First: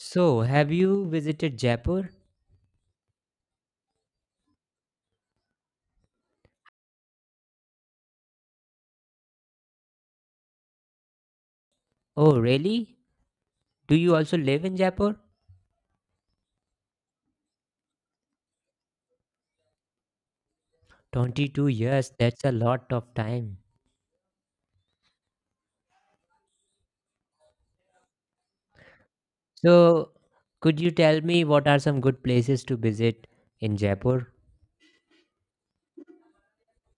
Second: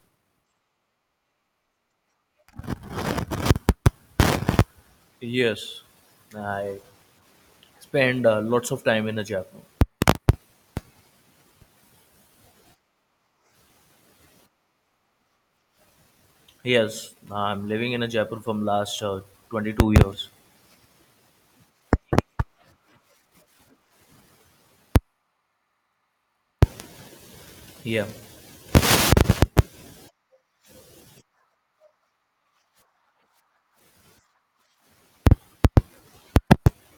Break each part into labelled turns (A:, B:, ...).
A: So, have you visited Jaipur?
B: Yes, I spend lots of time in a Jaipur.
A: Oh, really? Do you also live in Jaipur?
B: Yes, I'm living in a Jaipur from last 22 years.
A: 22 years, that's a lot of time.
B: Yeah,
A: So, could you tell me what are some good places to visit in Jaipur?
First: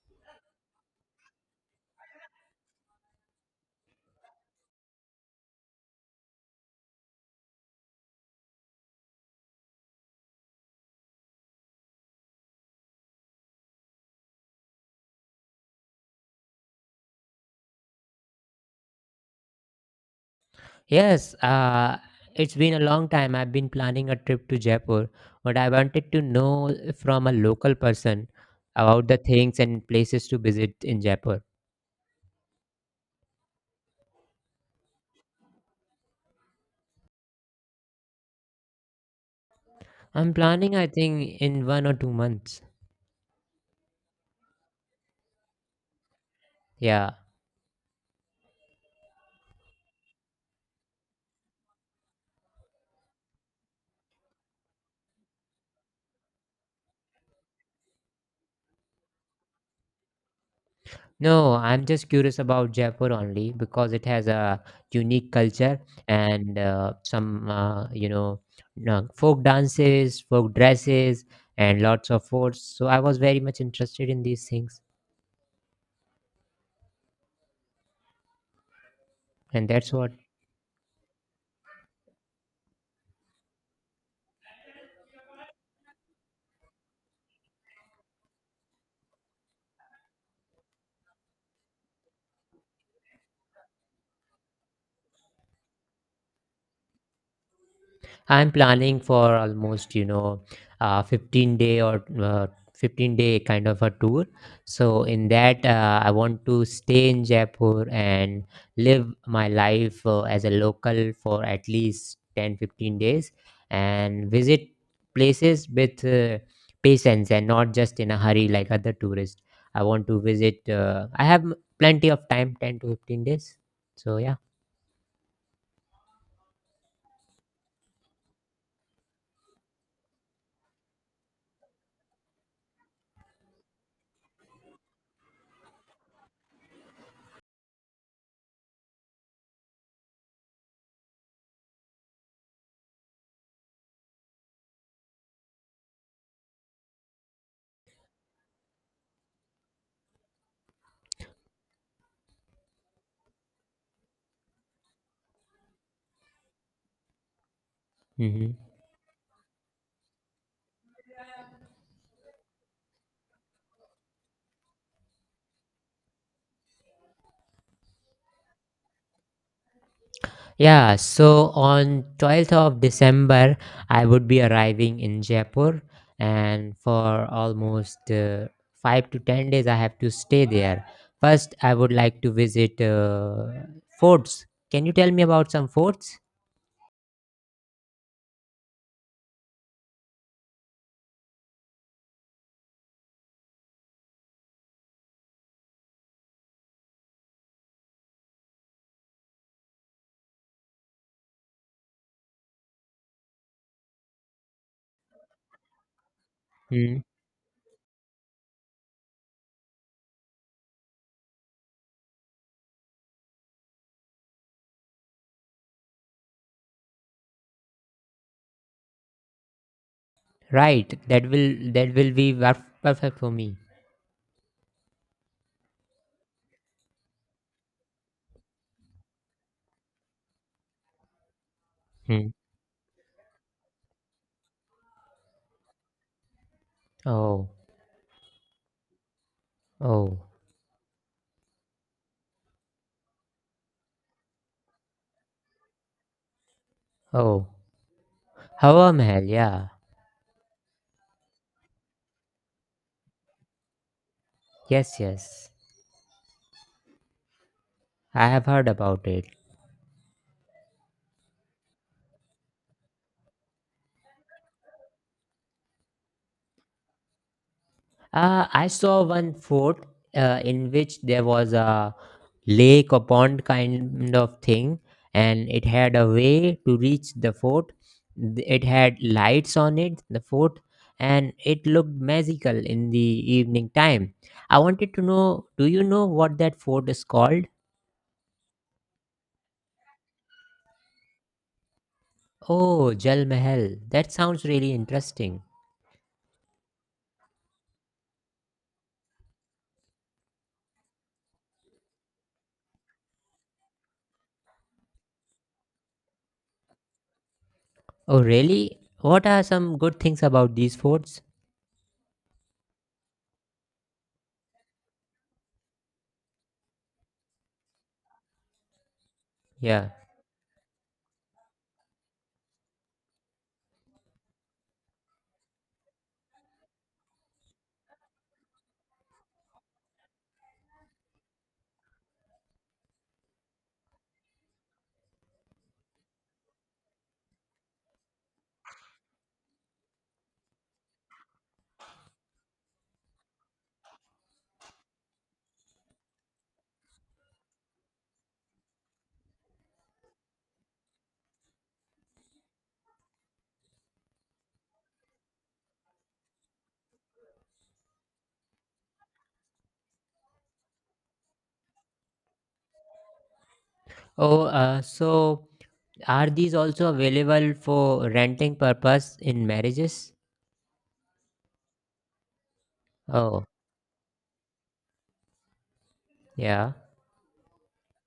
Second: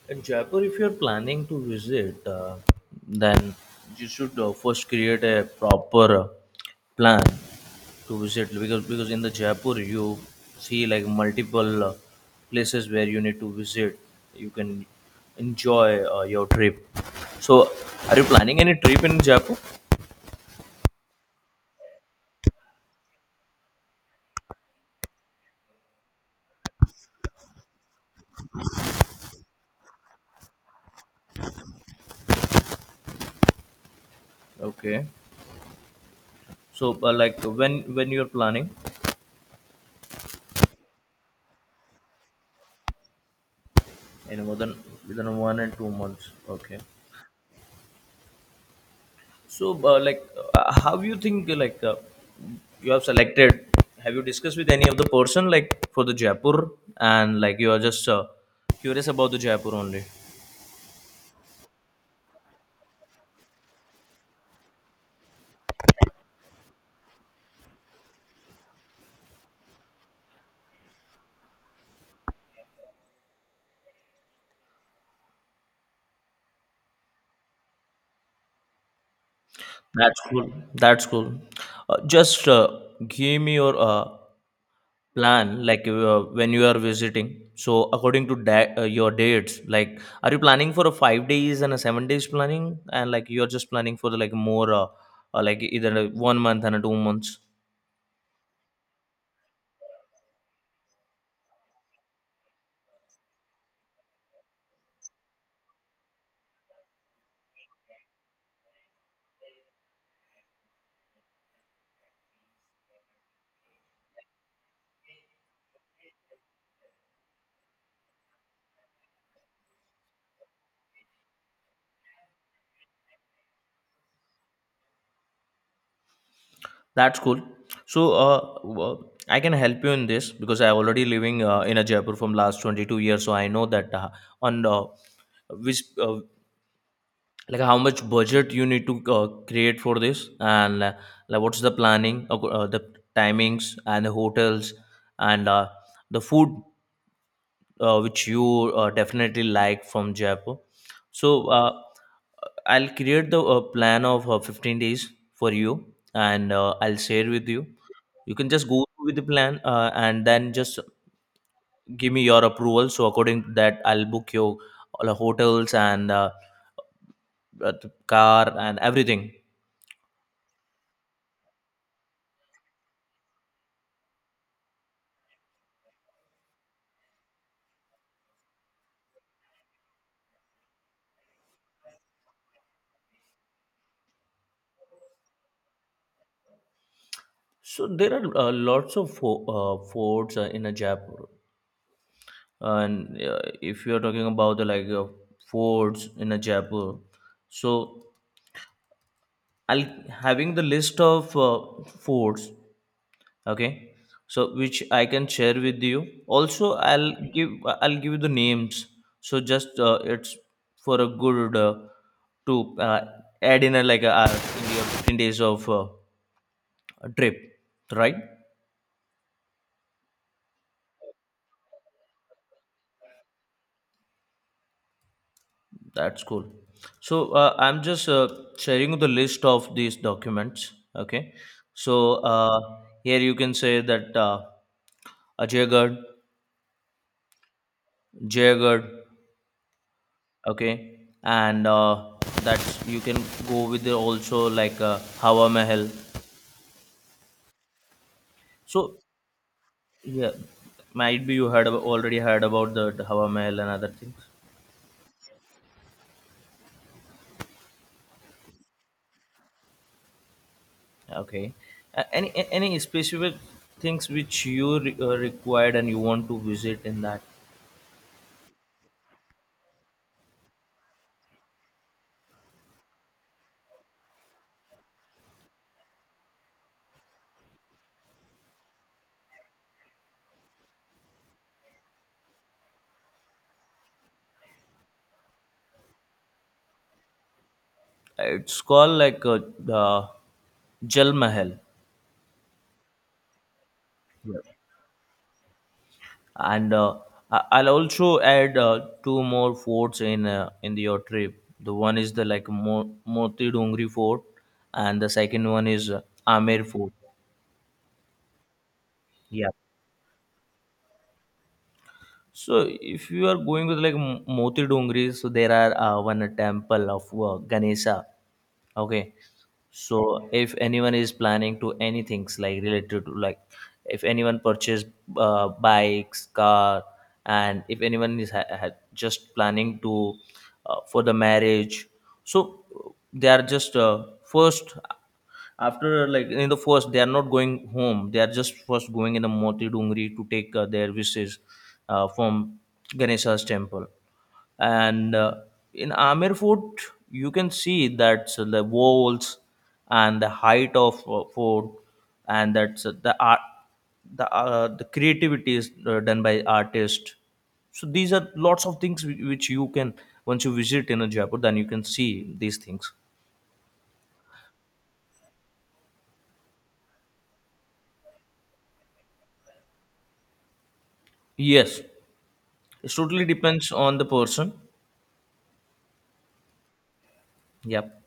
B: in Jaipur, if you're planning to visit, then you should first create a proper plan to visit because in the Jaipur you see like multiple places where you need to visit. You can enjoy your trip. So, are you planning any trip in Jaipur?
A: Yes, it's been a long time. I've been planning a trip to Jaipur, but I wanted to know from a local person about the things and places to visit in Jaipur.
B: Okay. So, like when you're planning
A: I'm planning, I think, in 1 or 2 months.
B: in more than within 1 and 2 months, okay.
A: Yeah.
B: So, like, how you think like you have selected? Have you discussed with any of the person like for the Jaipur and like you are just curious about the Jaipur only?
A: No, I'm just curious about Jaipur only because it has a unique culture and some folk dances, folk dresses, and lots of forts. So I was very much interested in these things, and that's what.
B: That's cool. That's cool. Just give me your plan like when you are visiting, so according to your dates, like are you planning for a 5 days and a 7 days planning and like you're just planning for the, like more like either a 1 month and a 2 months.
A: I'm planning for almost, you know, 15 day or 15 day kind of a tour. So in that, I want to stay in Jaipur and live my life as a local for at least 10, 15 days and visit places with patience and not just in a hurry like other tourists. I want to visit. I have plenty of time 10 to 15 days. So yeah.
B: That's cool. So I can help you in this because I already living in a Jaipur from last 22 years, so I know that on which like how much budget you need to create for this, and like what's the planning the timings and the hotels and the food which you definitely like from Jaipur. So uh, I'll create the plan of 15 days for you, and I'll share with you. You can
A: Mhm.
B: just go with the plan and then just give me your approval, so according to that I'll book your all the hotels and the car and everything.
A: Yeah, so on 12th of December, I would be arriving in Jaipur, and for almost 5 to 10 days, I have to stay there. First, I would like to visit forts. Can you tell me about some forts?
B: So there are lots of forts in a Jaipur, and if you are talking about the like forts in a Jaipur, so I'll having the list of forts. Okay, so which I can share with you. Also,
A: Hmm.
B: I'll give you the names. So just it's for a good to add in a, like a hour in your 15 days of trip, right?
A: Right, that will be perfect for me.
B: That's cool. So I'm just sharing the list of these documents. Okay. So
A: Hmm.
B: here you can say that Ajaygarh,
A: Oh,
B: Jaygarh,
A: oh,
B: okay, and that you can go with the also like Hawa Mahal.
A: oh. Hawa
B: So
A: Mahal, yeah.
B: yeah, might be you heard about, already heard about the Hawa Mahal and other things.
A: Yes, yes. I have heard about it.
B: Okay. Any specific things which you required and you want to visit in that?
A: I saw one fort in which there was a lake or pond kind of thing, and it had a way to reach the fort. It had lights on it, the fort, and it looked magical in the evening time. I wanted to know, do you know what that fort is called?
B: It's called like uh, Jal Mahal.
A: Oh, Jal Mahal. That
B: Yeah,
A: sounds really interesting.
B: and I'll also add two more forts in your trip. The one is the like Moti Dongri Fort, and the second one is Amer Fort.
A: Oh, really? What are
B: Yeah.
A: some good things about these forts?
B: So if you are going with like Moti Dongri, so there are one temple of Ganesha. Okay,
A: Yeah.
B: so if anyone is planning to any things like related to like if anyone purchase bikes car, and if anyone is just planning to for the marriage, so they are just first, after like in the first they are not going home, they are just first going in the Moti Dungri to take their wishes from Ganesha's temple. And in Amer Fort you can see that the walls and the height of fort, and that's the art, the creativity is done by artists. So these are lots of things which you can once you visit in a Jaipur, then you can see these things.
A: Oh, uh, so Are these also available for renting purpose in marriages?
B: Yes. It totally
A: Oh,
B: depends on the person.
A: yeah.
B: Yep.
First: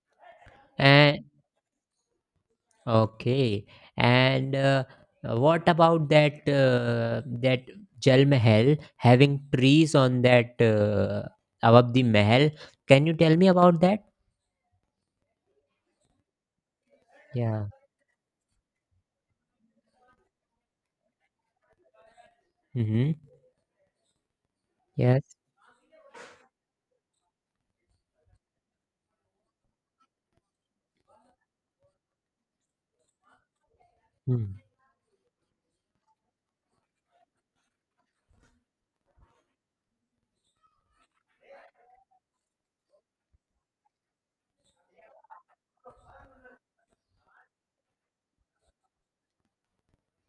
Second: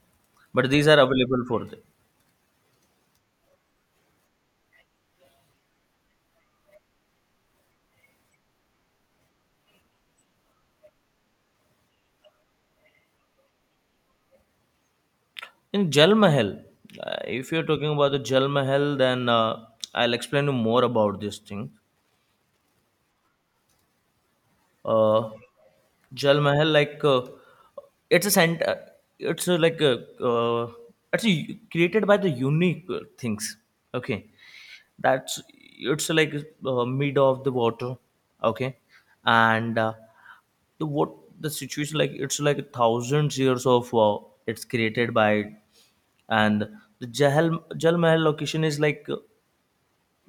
B: But these are
A: And
B: available for the.
A: okay. And what about that Jal Mahal having trees on that above the Mahal? Can you tell me about that?
B: In Jal Mahal, if you're
A: Yeah.
B: talking about the Jal Mahal, then I'll explain you more about this thing.
A: Mm-hmm.
B: Uh,
A: Yes.
B: Jal Mahal, like it's a center. It's a, like a it's a, created by the unique things. Okay,
A: Mm.
B: that's it's like mid of the water, okay, and the what the situation like, it's like thousands years of it's created by it. And the jahal Jal Mahal location is like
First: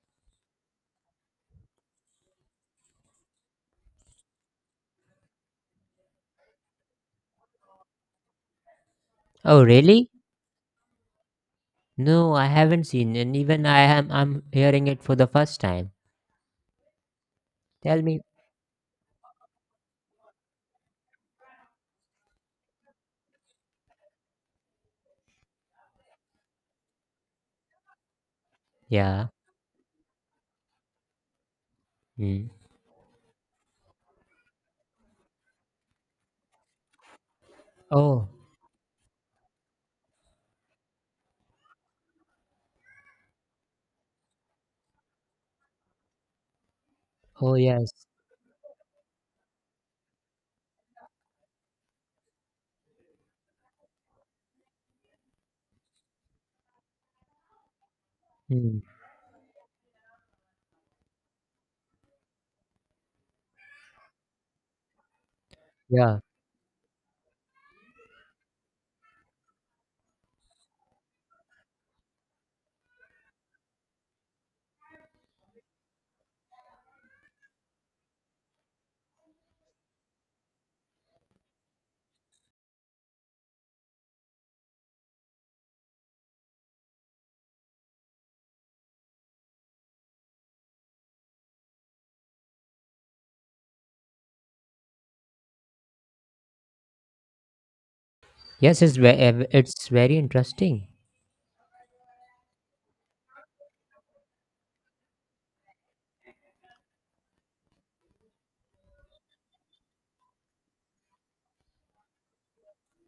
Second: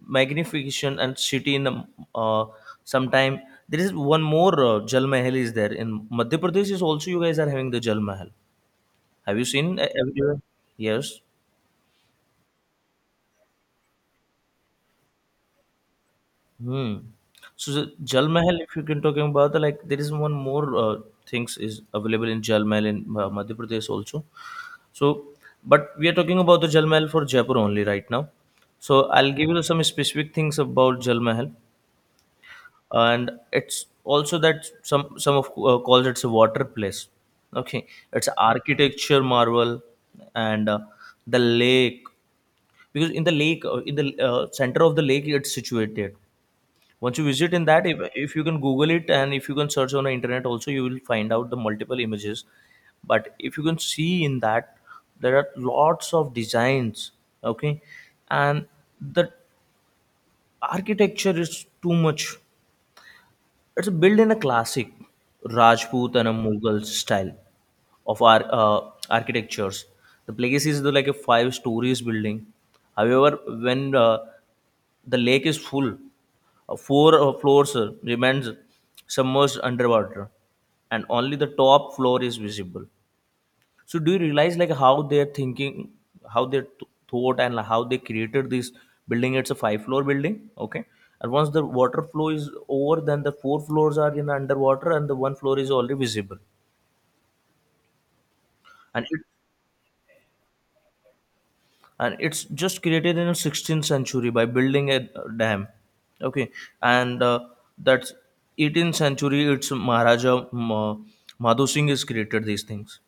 B: magnification and city in uh, sometime. There is one more Jal Mahal is there in Madhya Pradesh, is also you guys are having the Jal Mahal. Have you
A: Oh,
B: seen
A: really?
B: everywhere? Yes.
A: No, I haven't seen, and even I'm hearing it for the first time.
B: Hmm. So, the
A: Tell me.
B: Jal Mahal, if you can talking about the like, there is one more things is available in Jal Mahal in Madhya Pradesh also. So, but we are talking about the Jal Mahal for Jaipur only right now. So,
A: Yeah.
B: I'll give you some specific things about Jal Mahal,
A: Mm.
B: and it's also that some of calls it's a water place. Okay, it's
A: Oh.
B: architecture marvel, and the lake, because in the lake in the center of the lake it's situated. Once you visit
A: Oh,
B: in that,
A: yes.
B: if you can google it and if you can search on the internet also, you will find out the multiple images. But if you can see in that, there are lots of designs, okay, and
A: Mm.
B: the architecture is too much. It's built in a classic Rajput
A: Yeah.
B: and a Mughal style of our architectures. The place is the, like a five stories building. However, when the lake is full, four floors remains submerged underwater, and only the top floor is visible. So do you realize like how they're thinking, how they thought, and how they created this building? It's a five floor building, okay, and once the water flow is over, then the four floors are in underwater and the one floor is already visible.
A: Yes, it's
B: And
A: ve-
B: it,
A: ev- it's very interesting.
B: and it's just created in 16th century by building a dam, okay, and that's 18th century it's Maharaja Madhu Singh has created these things.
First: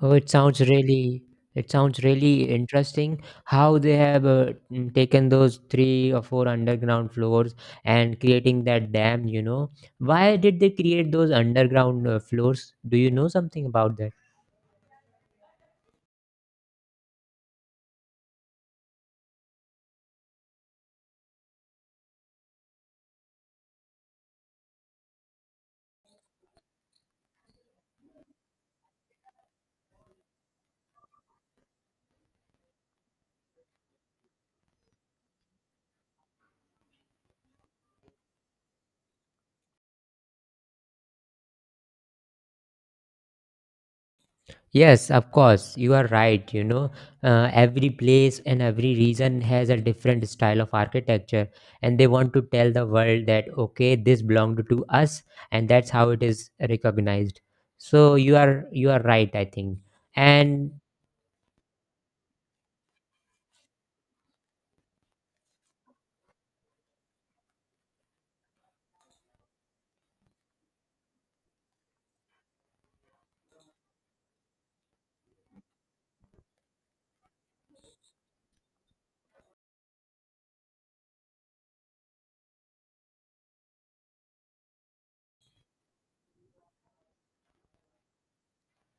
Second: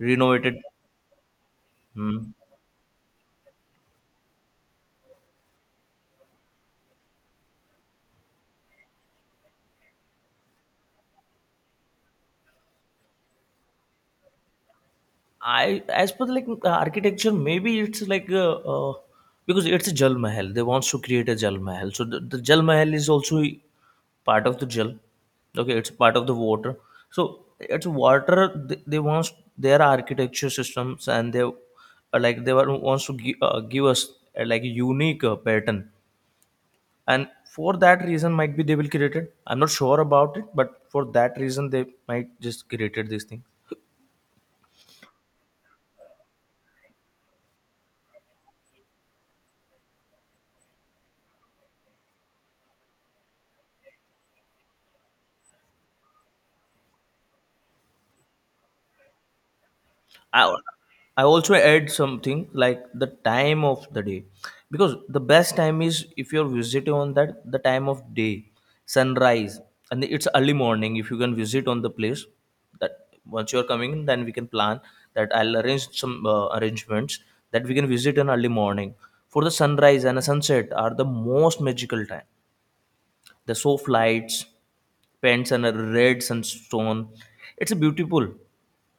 A: Oh, it sounds really it sounds
B: Hmm.
A: really interesting how they have taken those three or four underground floors and creating that dam. You know, why did they create those underground floors? Do you know something about that?
B: I as per the, like architecture, maybe it's like because it's a Jal Mahal. They wants to create a Jal Mahal, so the Jal Mahal is also part of the Jal. Okay, it's part of the water. So it's water. They wants their architecture systems, and they like they were, wants to give, give us like a unique pattern. And for that reason, might be they will create it. I'm not sure about it, but for that reason, they might just created these things.
A: Yes, of course, you are right. You know, every place and every region has a different style of architecture, and they want to tell the world that okay, this belonged to us, and that's how it is recognized. So you are right, I think.
B: I,
A: And
B: I also add something like the time of the day, because the best time is if you're visiting on that the time of day, sunrise, and it's early morning, if you can visit on the place. That once you're coming, then we can plan that I'll arrange some arrangements that we can visit in early morning, for the sunrise and a sunset are the most magical time. The soft lights, pens, and a red sunstone, it's a beautiful.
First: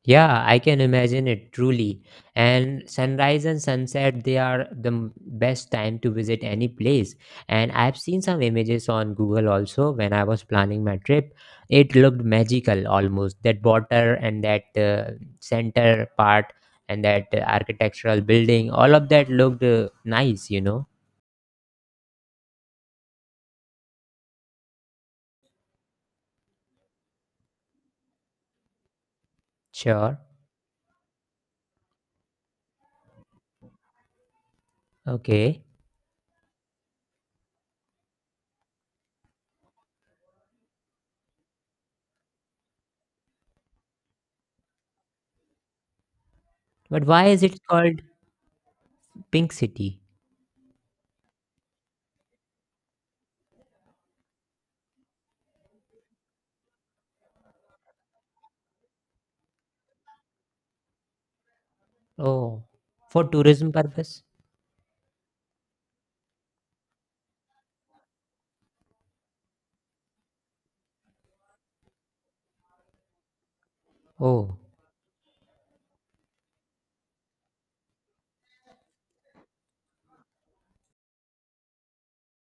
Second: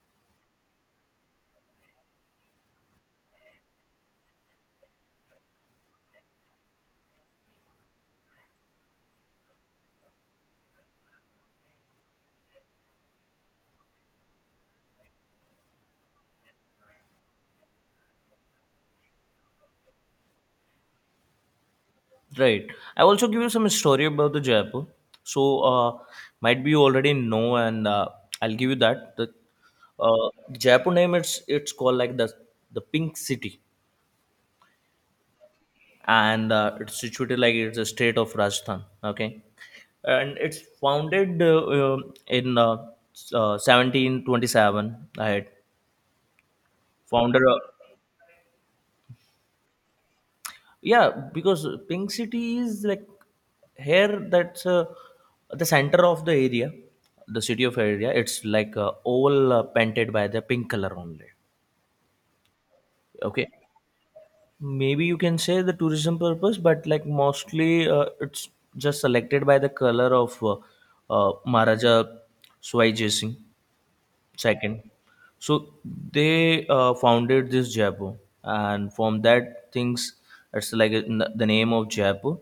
A: yeah, I can imagine it truly. And sunrise and sunset, they are the best time to visit any place. And I've seen some images on Google also when I was planning my trip. It looked magical almost. That water and that center part and that architectural building, all of that looked nice, you know.
B: Right. I also give you some story about the Jaipur. So might be you already know, and I'll give you that. The
A: Sure.
B: Jaipur name, it's called like the Pink City,
A: Okay.
B: and it's situated like, it's a state of Rajasthan. Okay, and it's founded um, in uh, 1727. I had
A: But why is
B: founder.
A: it called Pink City?
B: Yeah, because Pink City is like, here that's the center of the area, the city of area, it's like all painted by the pink color only.
A: Oh, for
B: Okay,
A: tourism purpose?
B: maybe you can say the tourism purpose, but like mostly it's just selected by the color of Maharaja Swai Jai Singh
A: Oh,
B: Second. So they founded this Jaipur, and from that things it's like the name of Jaipur.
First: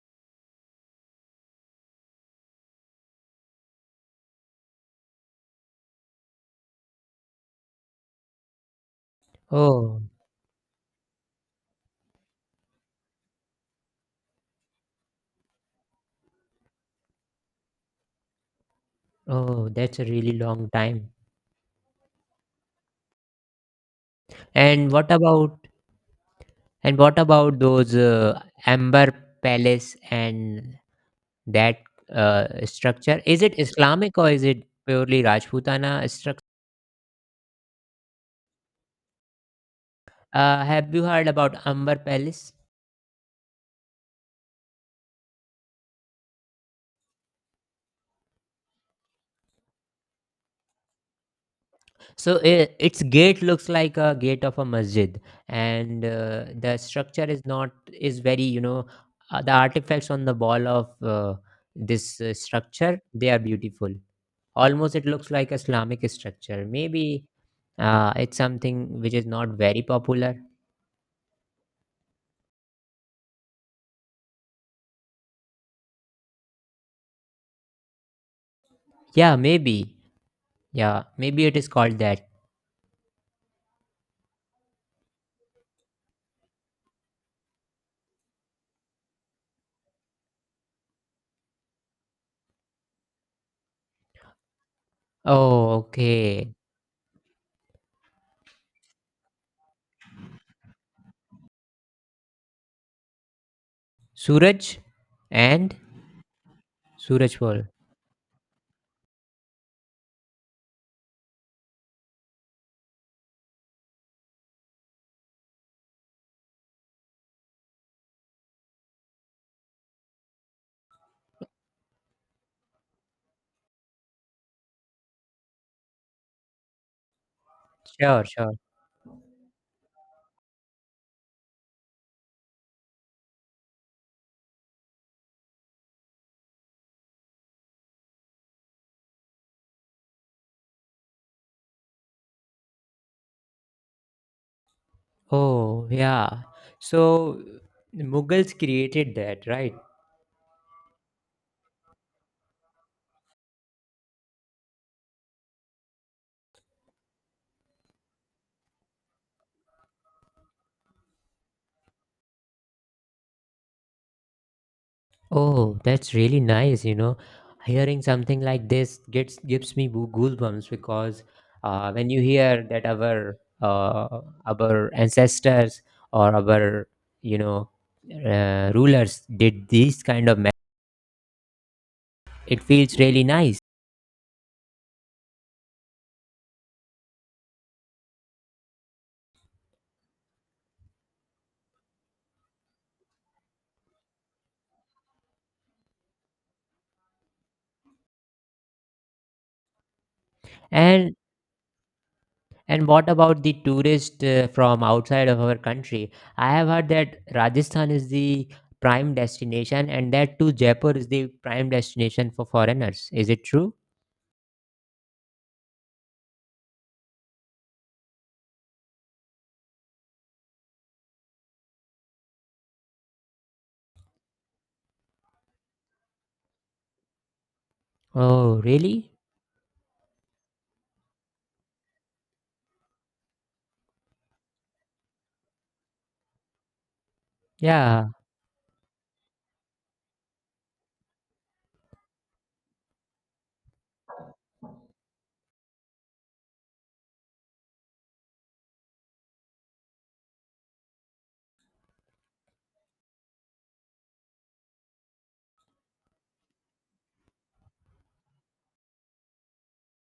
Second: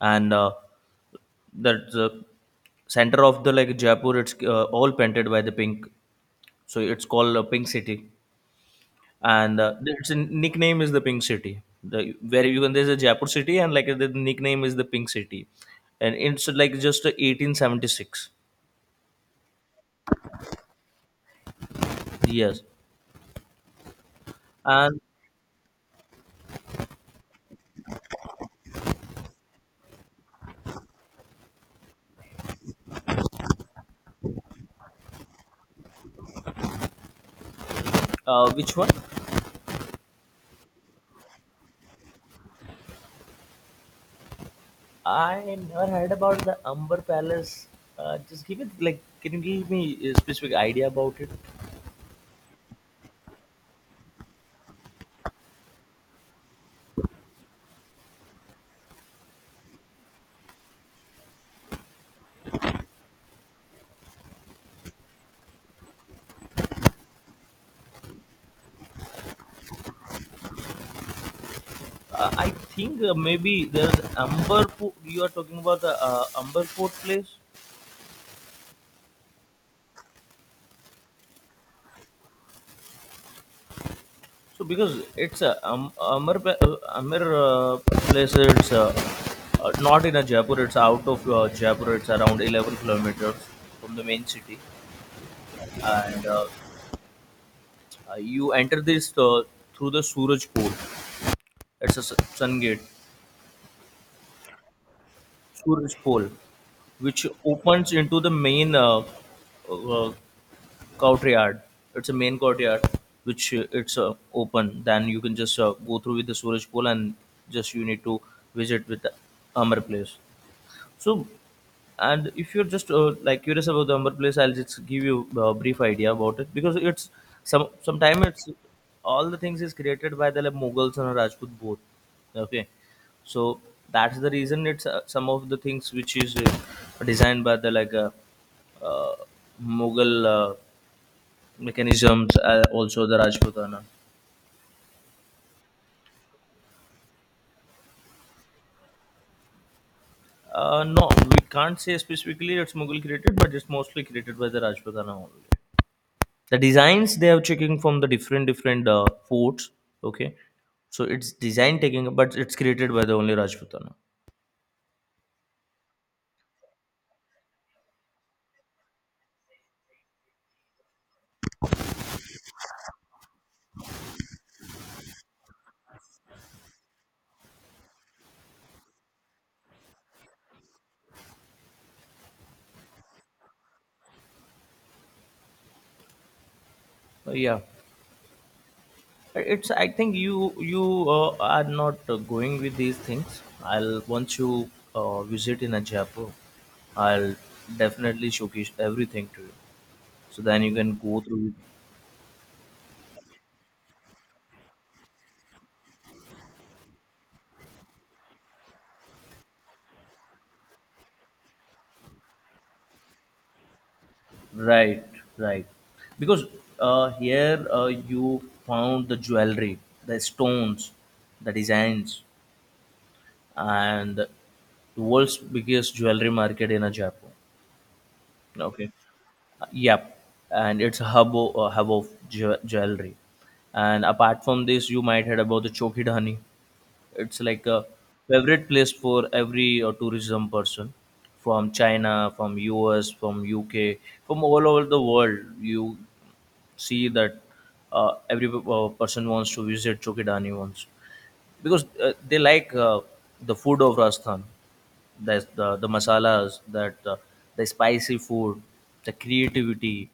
B: And that's the center of the like Jaipur, it's all painted by the pink, so it's called Pink City. And
A: oh.
B: its nickname is the Pink City, the where you can, there's a Jaipur city, and like the nickname is the Pink City. And it's like just 1876.
A: Oh, that's a really long time.
B: Yes,
A: And
B: and
A: what about and what about those Amber Palace and that structure? Is it Islamic or is it purely Rajputana structure?
B: which one?
A: Have you heard about Amber Palace?
B: I never heard about the Amber Palace. Just give it like, can you give me a specific idea about it?
A: So I its gate looks like a gate of a masjid, and the structure is not is very you know the artifacts on the wall of this structure they are beautiful. Almost it looks like Islamic structure. Maybe it's something which is not very popular.
B: I think maybe there's Amber. You are talking about the Amber Fort place.
A: Yeah, maybe. Yeah, maybe it is called that.
B: So because it's a Amber place. It's not in a Jaipur. It's out of Jaipur. It's around 11 kilometers from the main city,
A: Oh,
B: and
A: okay.
B: you enter this through the Suraj Port. It's a sun gate,
A: Suraj and
B: Suraj Pole, which
A: Surajpur.
B: opens into the main uh, courtyard. It's a main courtyard, which it's open. Then you can just go through with the Suraj Pole, and just you need to visit with the Amar place. So, and if you're just curious about the Umber place, I'll just give you a brief idea about it because it's some sometime
A: Sure,
B: it's
A: sure.
B: all the things is created by Mughals and Rajput both. Okay, so that's the reason it's some of the things which is designed by the uh, Mughal mechanisms, also the Rajputana.
A: Oh, yeah. So Mughals created that, right?
B: No, we can't say specifically it's Mughal created, but it's mostly created by the Rajputana only. The designs they are checking from the different different forts. Okay, so it's design taking but it's created by the only Rajputana.
A: Oh, that's really nice. You know, hearing something like this gets gives me goo- goosebumps because when you hear that our ancestors or our you know rulers did these kind of, it feels really nice.
B: Yeah, it's I think you are not going with these things. I'll once you visit in Ajapur, I'll definitely showcase everything to you, so then you can
A: And
B: go through it.
A: and what about the tourist from outside of our country? I have heard that Rajasthan is the prime destination, and that too Jaipur is the prime destination for foreigners. Is it true?
B: right right. Because here you found the jewelry, the stones, the designs, and the world's biggest jewelry market in a Japan.
A: Oh,
B: Okay,
A: really?
B: yep, and it's a a hub of jewelry. And apart from this, you might heard about the Chokidhani. It's like a
A: Yeah,
B: favorite place for every tourism person from China, from US, from UK, from all over the world. You see that every person wants to visit Chokidhani once because they like the food of Rajasthan. There's the masalas, that the spicy food, the creativity.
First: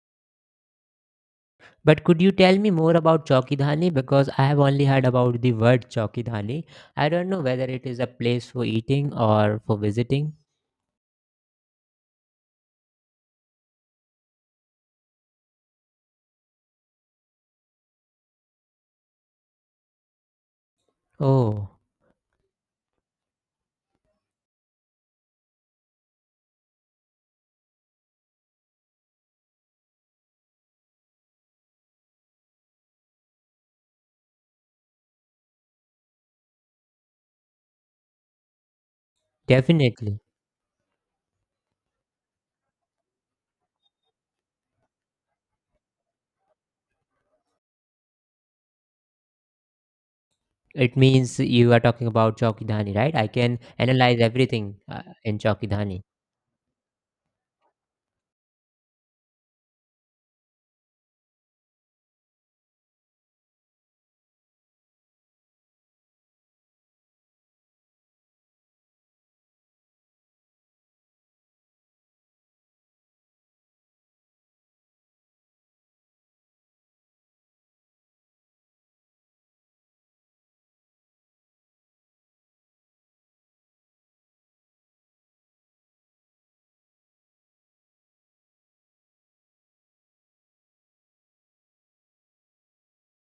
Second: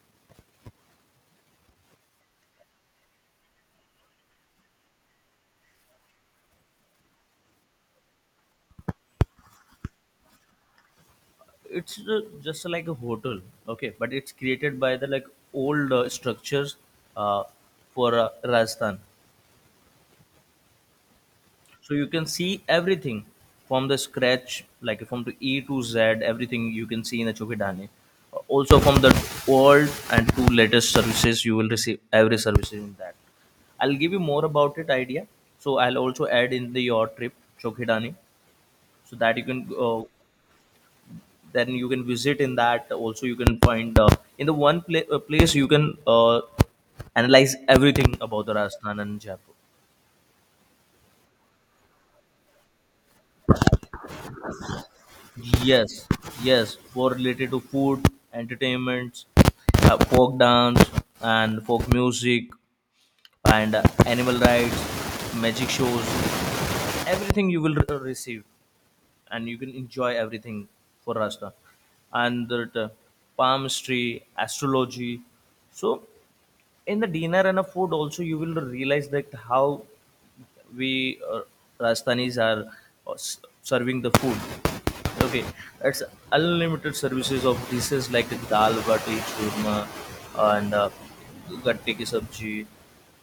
A: but could you tell me more about Chowkidhani? Because I have only heard about the word Chowkidhani. I don't know whether it is a place for eating or for visiting.
B: It's just like a hotel, okay, but it's created by the like old structures uh, for Rajasthan.
A: Oh,
B: So you can see everything from the scratch, like from the E to Z, everything you can see in the Chokidani. Also from the old and two latest services you will receive every service in that. I'll give you more about it idea, so I'll also add in the your trip Chokidani, so that you can uh,
A: definitely.
B: then you can visit in that. Also you can find in the one place you can uh, analyze everything about the Rajasthan and Jaipur.
A: It means you are talking about Chowkidhani, right? I can analyze everything in Chowkidhani.
B: Yes, yes, for related to food, entertainments, folk dance and folk music and animal rights, magic shows, everything you will receive and you can enjoy everything for Rasta. And the palmistry, astrology. So in the dinner and the food also you will realize that how we Rajasthanis are serving the food. Okay, it's unlimited services of dishes like dal bati churma and gatte ki sabji,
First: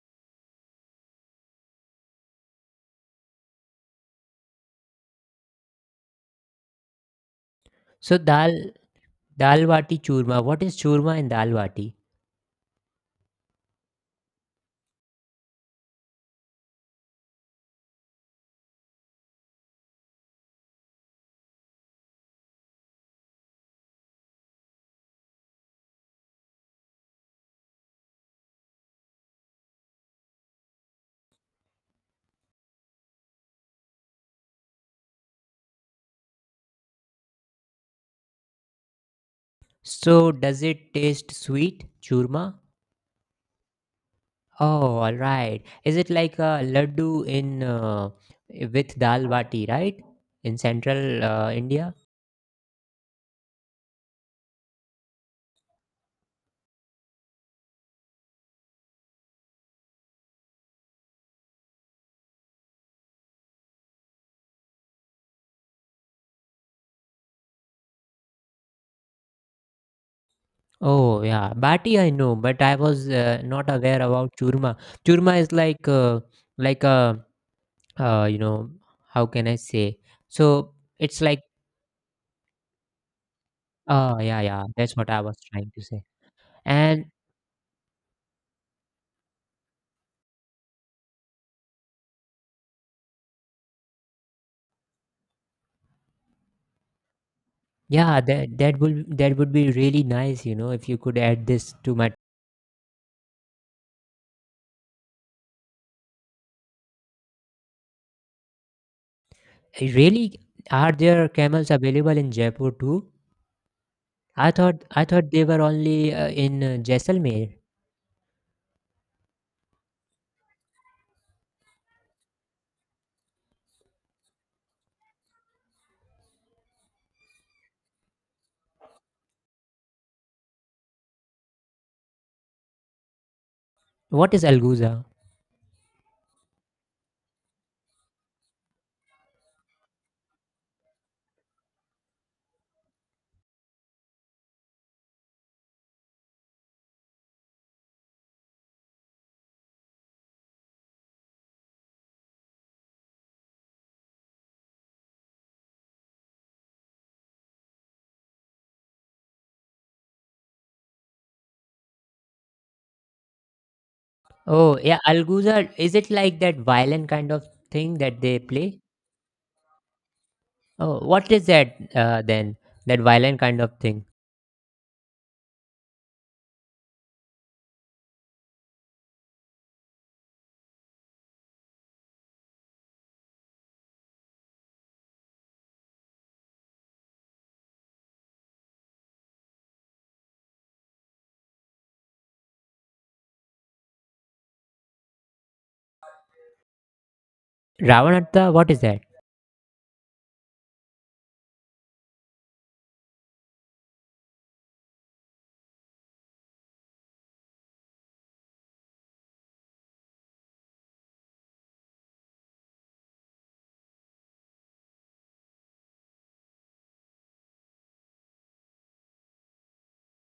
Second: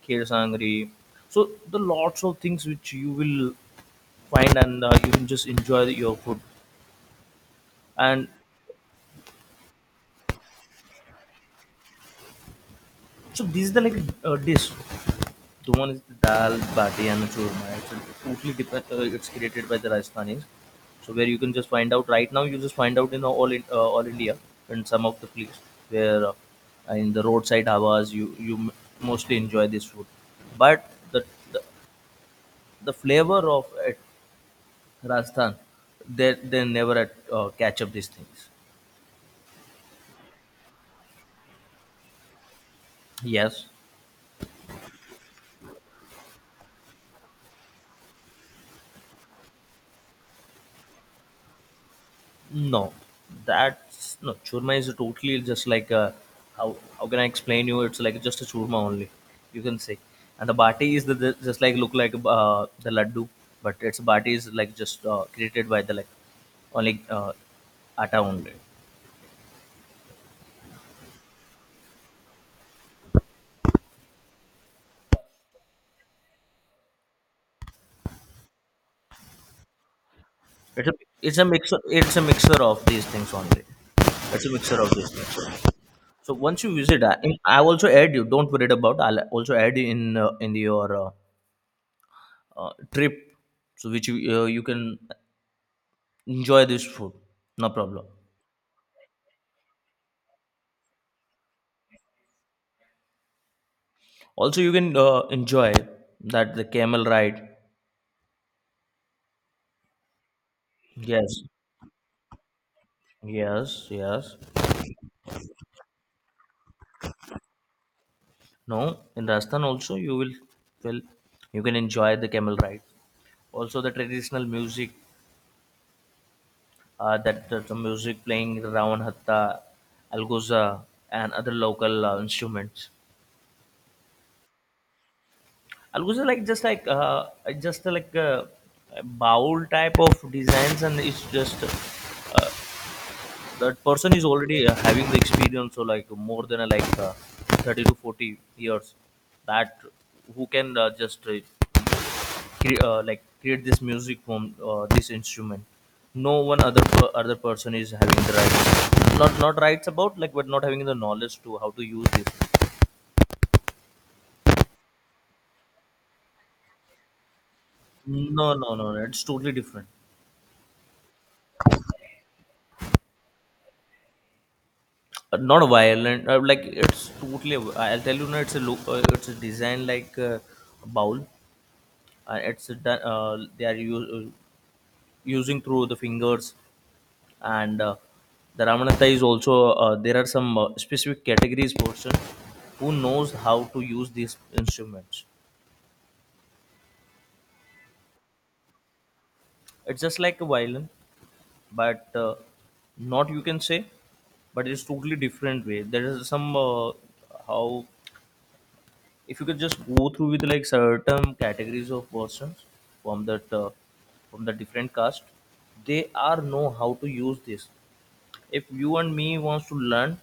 B: kheer sangri. So the lots of things which you will find and you can just enjoy your food.
A: So
B: And
A: dal dal bati churma. What is churma in dal bati?
B: so this is the like dish. The one is the dal bati and the churma. It's totally different. It's created by the Rajasthanis, so where you can just find out right now. You just find out in, all India and some of the place where in the roadside dhabas you mostly enjoy this food, but the, the flavor of it Rajasthan they never catch up these things.
A: So does it taste sweet, churma?
B: Yes.
A: Oh, all right. Is it like a laddu in with dal bati, right? In central India?
B: No, that's no, churma is totally just like a, how can I explain you? It's like just a churma only, you can say. And the bati is the just like look like the laddu, but it's bati is like just created by the like only atta only.
A: Oh, yeah. Bati I know, but I was not aware about churma. Churma is like a you know, how can I say? So
B: It's a
A: it's
B: it's
A: like
B: a mixer. It's a mixer of these things only.
A: yeah,
B: It's a
A: yeah.
B: mixer of
A: That's
B: these
A: what I was
B: things.
A: trying to say.
B: So once you visit,
A: And
B: I also add you. Don't worry about. I'll also add you in your trip, so which you can enjoy this food, no problem.
A: yeah, that would be really nice, you know, if you could add this to my.
B: Also you can enjoy that the camel ride.
A: Really, are there
B: yes
A: camels available in Jaipur too?
B: yes yes
A: I thought they were only in Jaisalmer.
B: No, in Rajasthan also you will you can enjoy the camel ride, also the traditional music, that that the music playing ravan hatta, alguza and other local instruments.
A: What is Alguza?
B: Alguza, like just like a bowl type of designs and it's just uh, that person is already having the experience so like more than 30 to 40 years, that who can just create this music from this instrument. No other person is having the rights, not not rights about like, but not having the knowledge to how to use it.
A: Oh yeah, Alguza. Is it like that violin kind of thing that
B: no
A: they
B: no
A: play?
B: no no, it's totally different.
A: Oh, what is that then? That violin kind of thing.
B: Not violent it's totally I'll tell you now, it's a look it's a design like bowl it's a, they are used using through the fingers and the ramanatha is also there are some specific categories person who knows how to use these instruments.
A: Ravanatta. What is that?
B: It's just like a violin but not you can say, but it's totally different way. There is some how, if you could just go through with like certain categories of persons from that from the different cast, they are know how to use this. If you and me wants to learn,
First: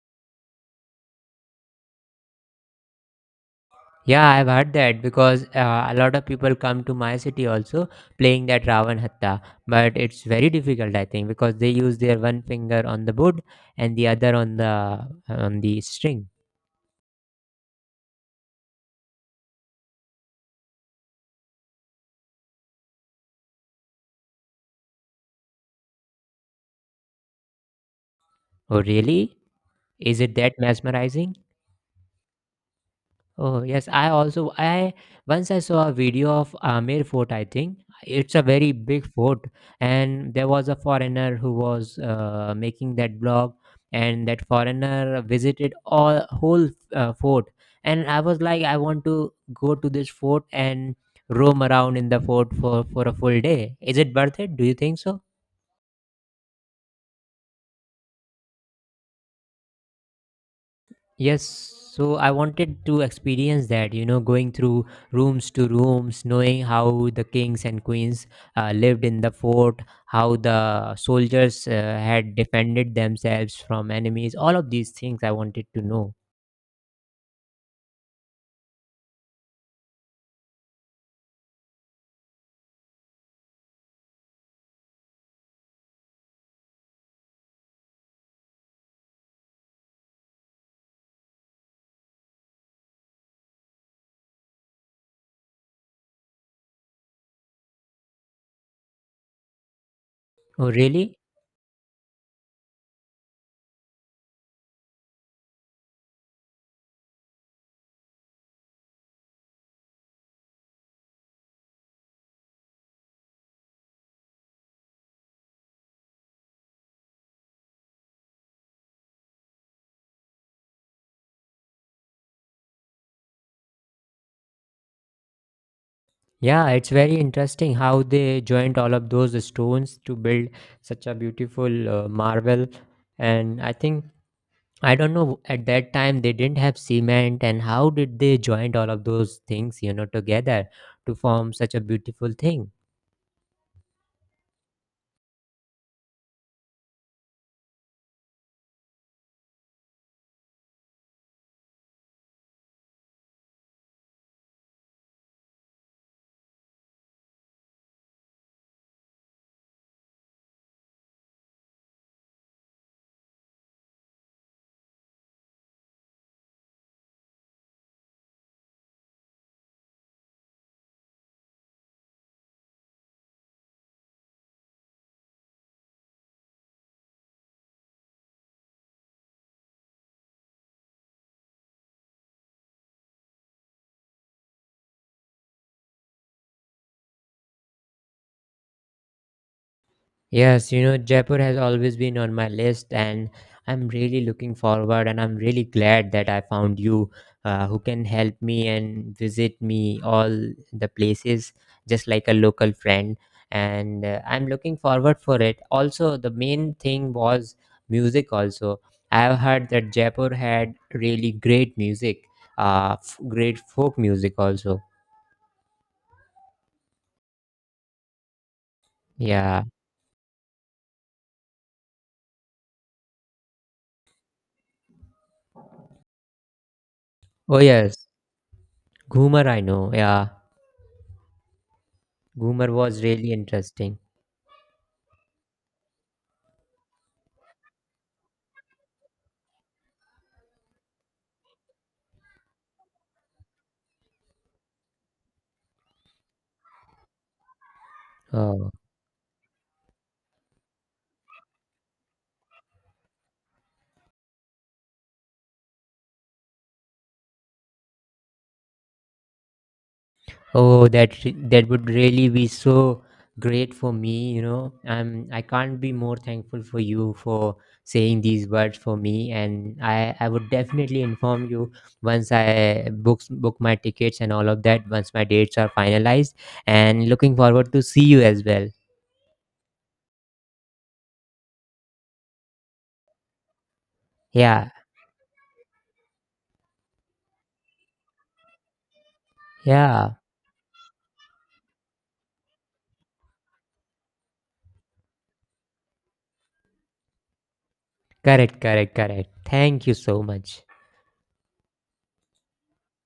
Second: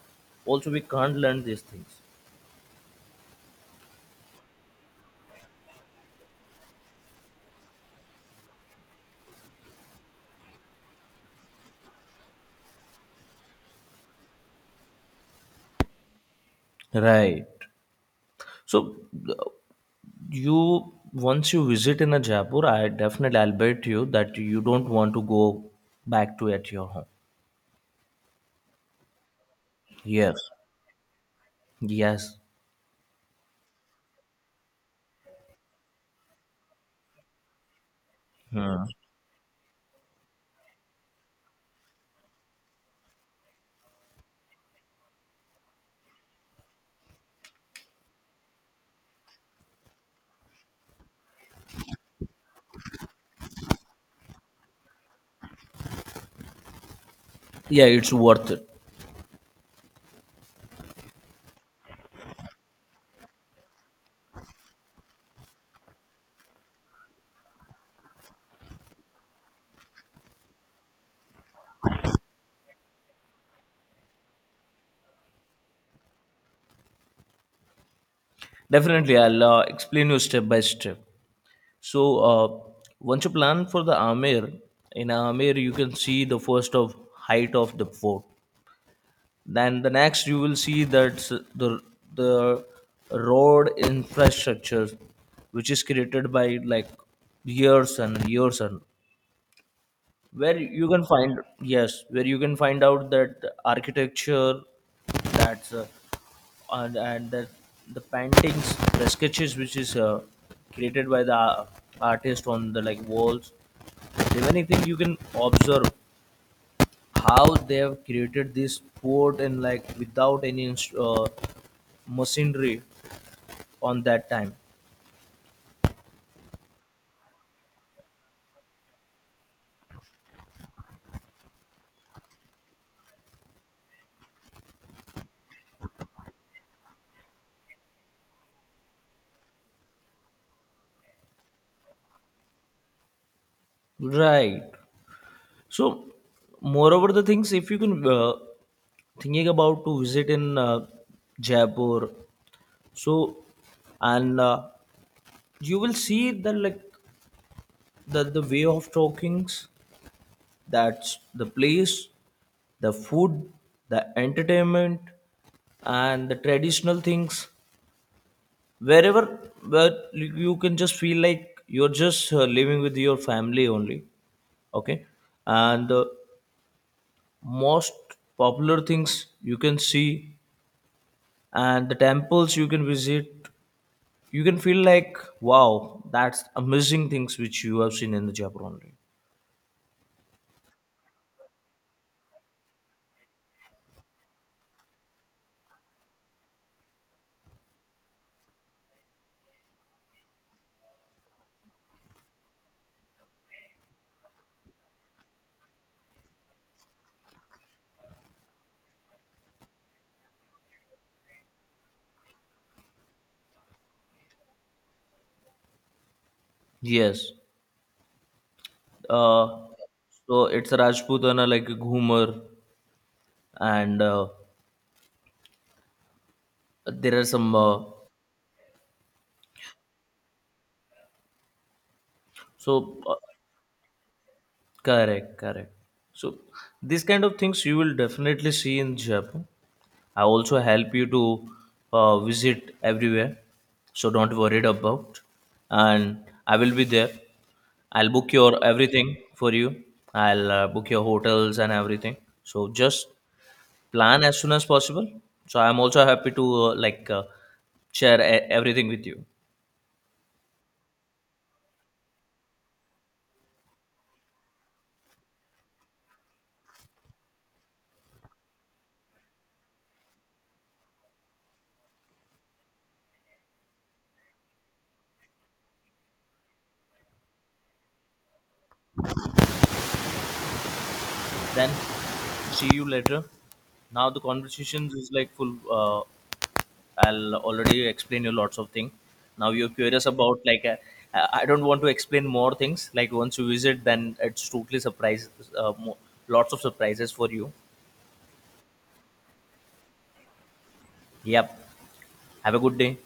B: also we can't learn these things.
A: Yeah, I've heard that because a lot of people come to my city also playing that Ravanatta. But it's very difficult, I think, because they use their one finger on the board and the other on the string.
B: Right. So uh, you, once you visit in a Jaipur, I definitely I'll bet you that you don't want to go back to at your home.
A: Oh, really? Is it
B: Yes.
A: that mesmerizing?
B: Yes.
A: Oh yes, I also I once I saw a video of Amer Fort. I think it's a very
B: Hmm.
A: big fort, and there was a foreigner who was making that blog, and that foreigner visited all whole fort. And I was like, I want to go to this fort and roam around in the fort for a full day. Is it worth it? Do you think so?
B: Yeah, it's worth it.
A: Yes, so I wanted to experience that, you know, going through rooms to rooms, knowing how the kings and queens lived in the fort, how the soldiers had defended themselves from enemies, all of these things I wanted to know.
B: Definitely I'll explain you step by step. So once you plan for the Amer, in Amer you can see the first of height of the fort. Then the next you will see that the road infrastructure, which is created by like years and years, and where
A: Oh,
B: you can
A: really?
B: find, yes, where you can find out that architecture. That's And that the paintings, the sketches which is created by the artist on the like walls. The many thing you can observe how they have created this port and like without any machinery on that time.
A: Yeah, it's very interesting how they joined all of those stones to build such a beautiful marvel. And I think I don't know. At that time, they didn't have cement, and how did they joined all of those things, you know, together to form such a beautiful thing?
B: Right. So, moreover, the things if you can thinking about to visit in Jaipur, so and you will see the like the way of talkings. That's the place, the food, the entertainment, and the traditional things. Wherever, where you can just feel like you're just living with your family only. Okay, and most popular things you can see, and the temples you can visit, you can feel like wow, that's amazing things which you have seen in the Jaipur only.
A: Yes, you know, Jaipur has always been on my list, and I'm really looking forward, and I'm really glad that I found you who can help me and visit me all the places just like a local friend. And I'm looking forward for it. Also, the main thing was music, also. I've heard that Jaipur had really great music, great folk music, also.
B: Yes.
A: Yeah.
B: uh, so it's a Rajputana, like a ghumar, and there are some
A: Oh, yes. Ghumar, I know. Yeah. Ghumar
B: so
A: was really interesting.
B: correct, correct. So these kind of things you will definitely see in Japan. I also help you to visit everywhere, so don't worry about. And I will be there. I'll book your
A: Oh,
B: everything for you. I'll book your hotels and everything. So just plan as soon as possible. So I'm also happy to share everything with you.
A: oh, that would really be so great for me, you know. I can't be more thankful for you for saying these words for me, and I would definitely inform you once I book my tickets and all of that once my dates are finalized. And looking forward to see you as well.
B: Then see you later. Now the
A: Yeah,
B: conversations is like full. I'll already explain you lots of things. Now you're curious
A: yeah,
B: about like I don't want to explain more things. Like once you visit, then it's totally surprise, uh, mo- lots of surprises for you.
A: correct, correct, correct. Thank you so much.
B: Yep. Have a good day.